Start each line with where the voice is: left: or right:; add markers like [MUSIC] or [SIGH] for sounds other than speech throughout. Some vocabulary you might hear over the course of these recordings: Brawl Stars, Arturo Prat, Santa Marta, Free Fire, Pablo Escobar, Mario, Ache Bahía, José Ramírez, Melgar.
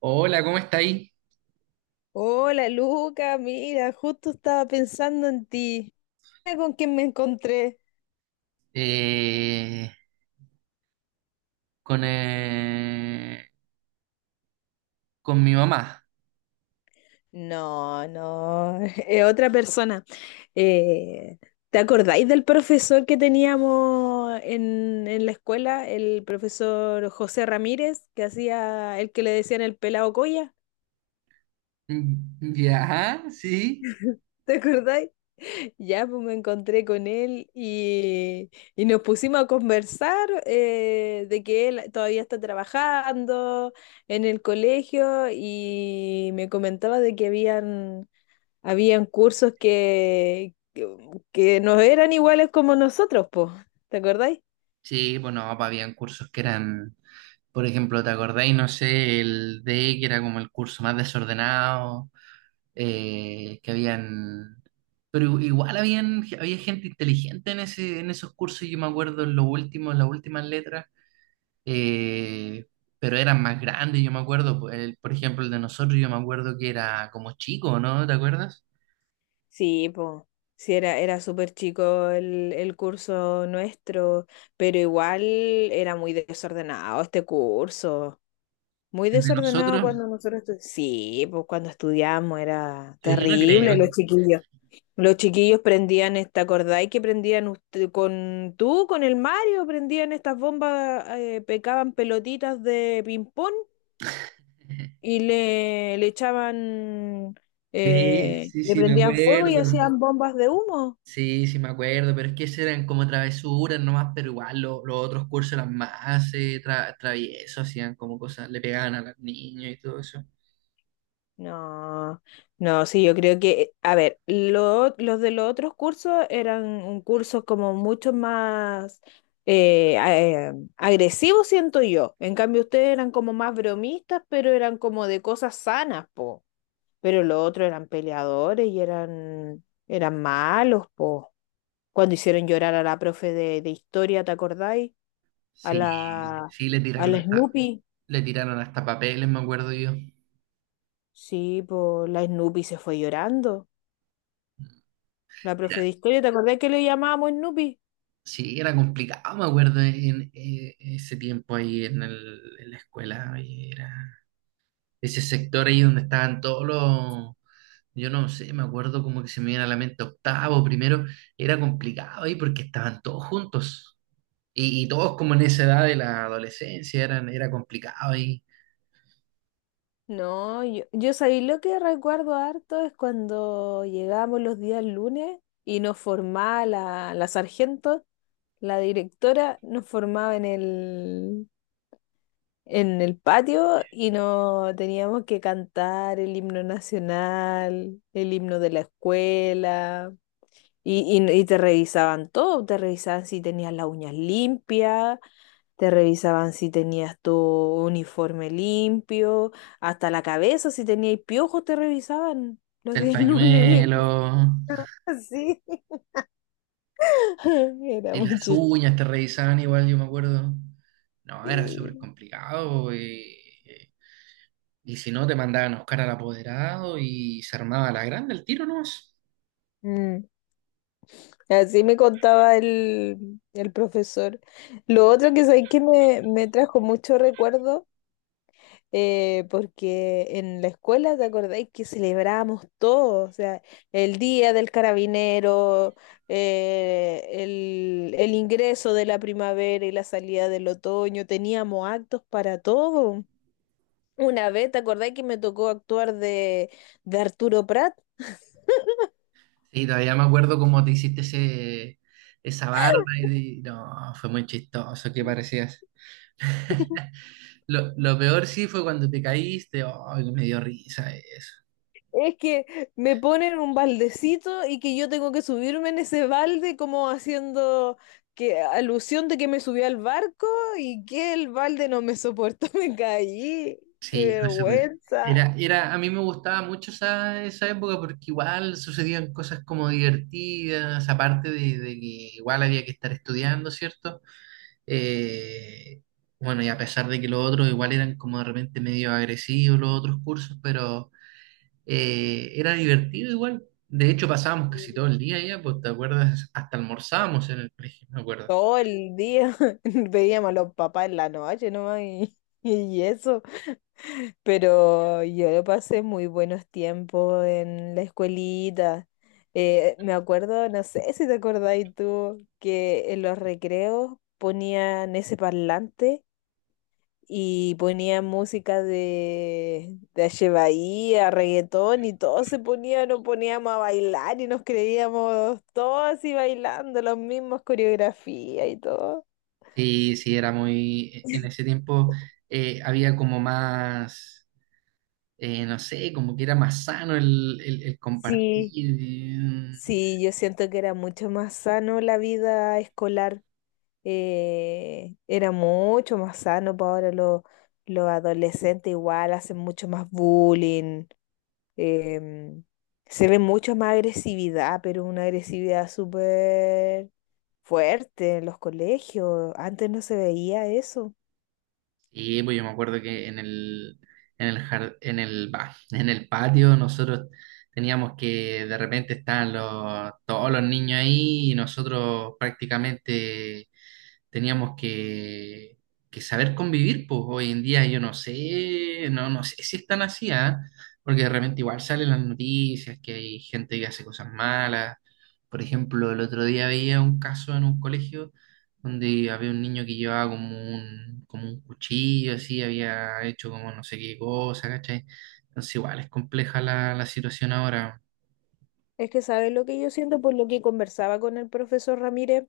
right: Hola, ¿cómo estáis?
left: Hola Luca, mira, justo estaba pensando en ti. Mira, ¿con quién me encontré?
right: Eh, con, con mi mamá. [LAUGHS]
left: No, no, [LAUGHS] es otra persona. Eh, ¿Te acordáis del profesor que teníamos en la escuela? El profesor José Ramírez, que hacía el que le decían el pelado Coya.
right: Ya, sí.
left: [LAUGHS] ¿Te acordáis? Ya, pues me encontré con él, y nos pusimos a conversar, de que él todavía está trabajando en el colegio y me comentaba de que habían cursos que no eran iguales como nosotros, pues. ¿Te acordáis?
right: Sí, bueno, papá, habían cursos que eran, por ejemplo, ¿te acordáis? No sé, el D, que era como el curso más desordenado, que habían... Pero igual habían, había gente inteligente en ese, en esos cursos, yo me acuerdo en los últimos, en las últimas letras. eh, pero eran más grandes, yo me acuerdo, por ejemplo, el de nosotros, yo me acuerdo que era como chico, ¿no? ¿Te acuerdas?
left: Sí, pues. Sí, era súper chico el curso nuestro, pero igual era muy desordenado este curso. Muy
right: El de
left: desordenado
right: nosotros,
left: cuando nosotros estudiamos. Sí, pues cuando estudiamos era
right: yo no creo.
left: terrible los chiquillos. Los chiquillos prendían esta, ¿acordáis que prendían usted, con tú, con el Mario, prendían estas bombas, pecaban pelotitas de ping-pong
right: [LAUGHS]
left: y le echaban,
right: Sí, sí,
left: le
right: sí, me
left: prendían fuego y
right: acuerdo.
left: hacían bombas de humo?
right: Sí, sí, me acuerdo, pero es que esas eran como travesuras nomás, pero igual los otros cursos eran más traviesos, hacían como cosas, le pegaban a los niños y todo eso.
left: No, no, sí, yo creo que, a ver, lo- los de los otros cursos eran un curso como mucho más agresivos, siento yo. En cambio, ustedes eran como más bromistas, pero eran como de cosas sanas, po. Pero los otros eran peleadores y eran malos, po. Cuando hicieron llorar a la profe de historia, ¿te acordáis? A
right: Sí,
left: la,
right: sí,
left: a la Snoopy.
right: le tiraron hasta papeles, me acuerdo yo.
left: Sí, po, la Snoopy se fue llorando. La profe de historia, ¿te acordás que le llamábamos Snoopy?
right: Sí, era complicado, me acuerdo, en, ese tiempo ahí en, en la escuela, ahí era ese sector ahí donde estaban todos los, yo no sé, me acuerdo como que se me viene a la mente octavo, primero, era complicado ahí porque estaban todos juntos y todos como en esa edad de la adolescencia, eran, era complicado ahí,
left: No, yo sabía lo que recuerdo harto es cuando llegábamos los días lunes y nos formaba la sargento, la directora, nos formaba en en el patio y no teníamos que cantar el himno nacional, el himno de la escuela. Y te revisaban todo, te revisaban si tenías las uñas limpias. Te revisaban si tenías tu uniforme limpio, hasta la cabeza, si tenías piojos, te revisaban los
right: el
left: días lunes.
right: pañuelo
left: [LAUGHS] Así. [LAUGHS] Era
right: y
left: muy
right: las
left: chistoso.
right: uñas te revisaban igual, yo me acuerdo, no, era súper
left: Sí.
right: complicado y si no, te mandaban a buscar al apoderado y se armaba la grande el tiro, ¿no?
left: Mm. Así me contaba el profesor. Lo otro que sabéis que me trajo mucho recuerdo, porque en la escuela, ¿te acordáis que celebrábamos todo? O sea, el día del carabinero, el ingreso de la primavera y la salida del otoño, teníamos actos para todo. Una vez, ¿te acordáis que me tocó actuar de Arturo Prat?
right: Sí, todavía me acuerdo cómo te hiciste ese, esa barba y no, fue muy chistoso que parecías. Lo peor sí fue cuando te caíste, ay, me dio risa eso.
left: Es que me ponen un baldecito y que yo tengo que subirme en ese balde como haciendo que alusión de que me subí al barco y que el balde no me soportó, [LAUGHS] me caí. ¡Qué
right: Sí, fue súper.
left: vergüenza!
right: Era, era, a mí me gustaba mucho esa, esa época porque igual sucedían cosas como divertidas, aparte de que igual había que estar estudiando, ¿cierto? Eh, bueno, y a pesar de que los otros igual eran como de repente medio agresivos los otros cursos, pero era divertido igual. De hecho, pasábamos casi todo el día allá, pues te acuerdas, hasta almorzábamos en el colegio, me acuerdo.
left: Todo el día [LAUGHS] veíamos a los papás en la noche nomás y eso. Pero yo pasé muy buenos tiempos en la escuelita. Me acuerdo, no sé si te acordáis tú, que en los recreos ponían ese parlante y ponían música de Ache Bahía, reggaetón y todos se ponían, nos poníamos a bailar y nos creíamos todos así bailando, las mismas coreografías y todo.
right: Sí, sí, era muy, en ese tiempo había como más, no sé, como que era más sano el
left: Sí,
right: compartir.
left: sí, yo siento que era mucho más sano la vida escolar. Era mucho más sano, para ahora los adolescentes igual hacen mucho más bullying, em, se ve mucho más agresividad, pero una agresividad súper fuerte en los colegios, antes no se veía eso.
right: Sí, pues yo me acuerdo que en el, en el, en el, [LAUGHS] en el patio nosotros teníamos que de repente estaban los, todos los niños ahí y nosotros prácticamente teníamos que saber convivir, pues hoy en día yo no sé, no, no sé si es tan así, ¿ah? Porque de repente igual salen las noticias que hay gente que hace cosas malas. Por ejemplo, el otro día veía un caso en un colegio donde había un niño que llevaba como un cuchillo, así, había hecho como no sé qué cosa, ¿cachai? Entonces igual es compleja la, la situación ahora.
left: Es que, ¿sabes lo que yo siento? Por lo que conversaba con el profesor Ramírez,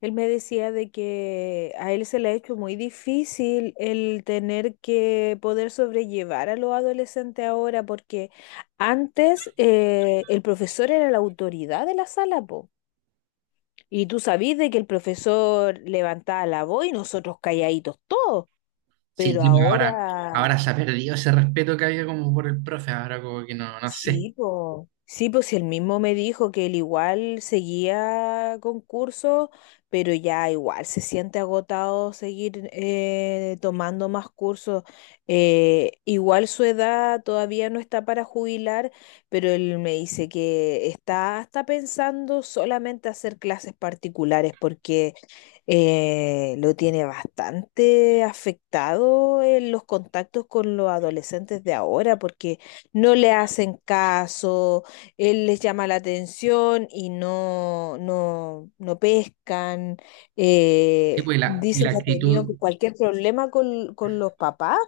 left: él me decía de que a él se le ha hecho muy difícil el tener que poder sobrellevar a los adolescentes ahora, porque antes el profesor era la autoridad de la sala, po. Y tú sabías de que el profesor levantaba la voz y nosotros calladitos todos,
right: Sí,
left: pero
right: pues, ahora,
left: ahora.
right: ahora se ha perdido ese respeto que había como por el profe, ahora como que no, no sé.
left: Sí, pues él mismo me dijo que él igual seguía con cursos, pero ya igual se siente agotado seguir, tomando más cursos. Igual su edad todavía no está para jubilar, pero él me dice que está pensando solamente hacer clases particulares porque, lo tiene bastante afectado en los contactos con los adolescentes de ahora, porque no le hacen caso, él les llama la atención y no, no, no pescan.
right: Sí, pues, y
left: Dice
right: la
left: que ha tenido
right: actitud,
left: cualquier problema con los papás.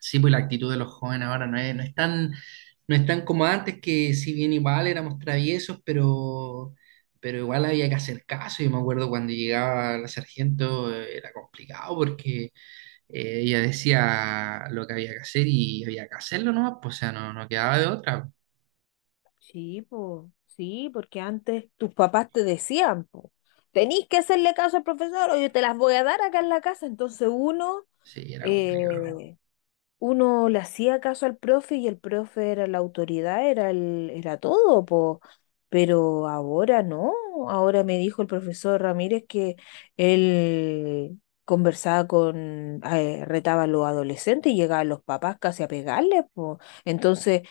right: sí, pues, la actitud de los jóvenes ahora no es, no es tan, no es tan como antes, que si bien igual éramos traviesos, pero igual había que hacer caso. Yo me acuerdo cuando llegaba la sargento, era complicado porque ella decía lo que había que hacer y había que hacerlo nomás, pues, o sea, no, no quedaba de otra.
left: Sí, po, sí, porque antes tus papás te decían, po, tenís que hacerle caso al profesor o yo te las voy a dar acá en la casa. Entonces uno,
right: Sí, era complicado.
left: eh, uno le hacía caso al profe y el profe era la autoridad, era todo, po. Pero ahora no, ahora me dijo el profesor Ramírez que él conversaba con, retaba a los adolescentes y llegaban los papás casi a pegarles, po. Entonces,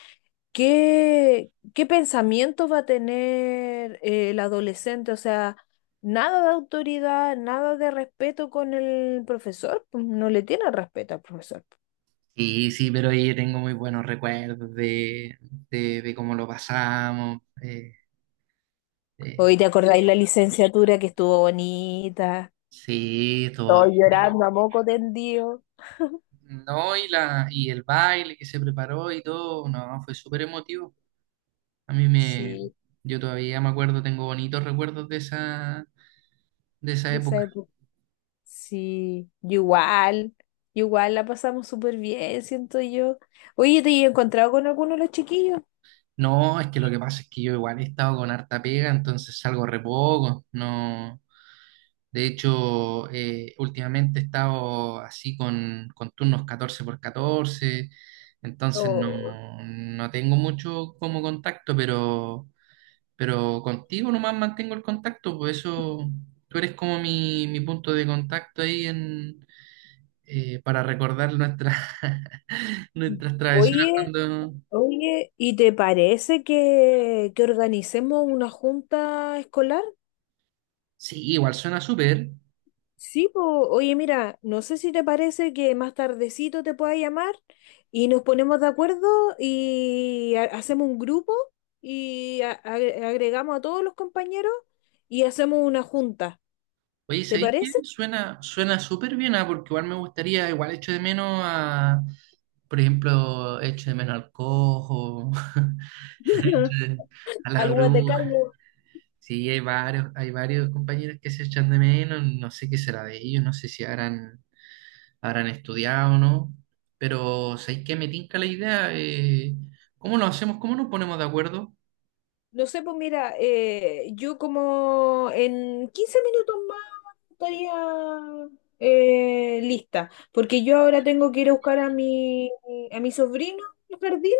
left: ¿qué, qué pensamiento va a tener, el adolescente? O sea, nada de autoridad, nada de respeto con el profesor, pues, no le tiene respeto al profesor.
right: Sí, sí, pero yo tengo muy buenos recuerdos de cómo lo pasamos. Eh,
left: Hoy te acordáis la licenciatura que estuvo bonita,
right: sí, todo.
left: todos llorando a moco tendido.
right: No, y la, y el baile que se preparó y todo, no, fue súper emotivo. A mí me,
left: Sí,
right: yo todavía me acuerdo, tengo bonitos recuerdos de esa
left: de esa
right: época.
left: época. Sí, yo igual la pasamos súper bien, siento yo. Oye, ¿te he encontrado con alguno de los chiquillos?
right: No, es que lo que pasa es que yo igual he estado con harta pega, entonces salgo re poco, no. De hecho, últimamente he estado así con turnos 14 por 14, entonces no,
left: Oh.
right: no tengo mucho como contacto, pero contigo nomás mantengo el contacto, por eso tú eres como mi punto de contacto ahí en, para recordar nuestras [LAUGHS] nuestras travesuras
left: Oye,
right: cuando...
left: oye, ¿y te parece que organicemos una junta escolar?
right: Sí, igual suena súper.
left: Sí, po. Oye, mira, no sé si te parece que más tardecito te pueda llamar y nos ponemos de acuerdo y hacemos un grupo y agregamos a todos los compañeros y hacemos una junta.
right: Oye,
left: ¿Te
right: ¿sabéis qué?
left: parece?
right: Suena, suena súper bien, ah, porque igual me gustaría, igual echo de menos a, por ejemplo, echo de menos al cojo, [LAUGHS]
left: [LAUGHS]
right: echo de- a la
left: Al Guatecán.
right: bruja. Sí, hay varios compañeros que se echan de menos, no sé qué será de ellos, no sé si habrán, habrán estudiado o no, pero ¿sabéis qué? Me tinca la idea, ¿cómo lo hacemos? ¿Cómo nos ponemos de acuerdo?
left: No sé, pues mira, yo como en 15 minutos más estaría, lista, porque yo ahora tengo que ir a buscar a mi sobrino al jardín,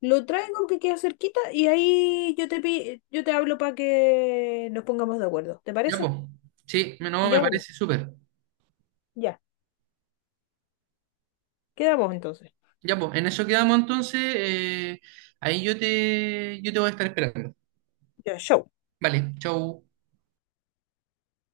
left: lo traigo que queda cerquita y ahí yo te, yo te hablo para que nos pongamos de acuerdo. ¿Te
right: Ya, pues,
left: parece?
right: sí, no, me
left: Ya, bueno,
right: parece súper.
left: ya. Quedamos entonces.
right: Ya, pues, en eso quedamos entonces, ahí yo te voy a estar esperando.
left: Ya, show.
right: Vale, chau.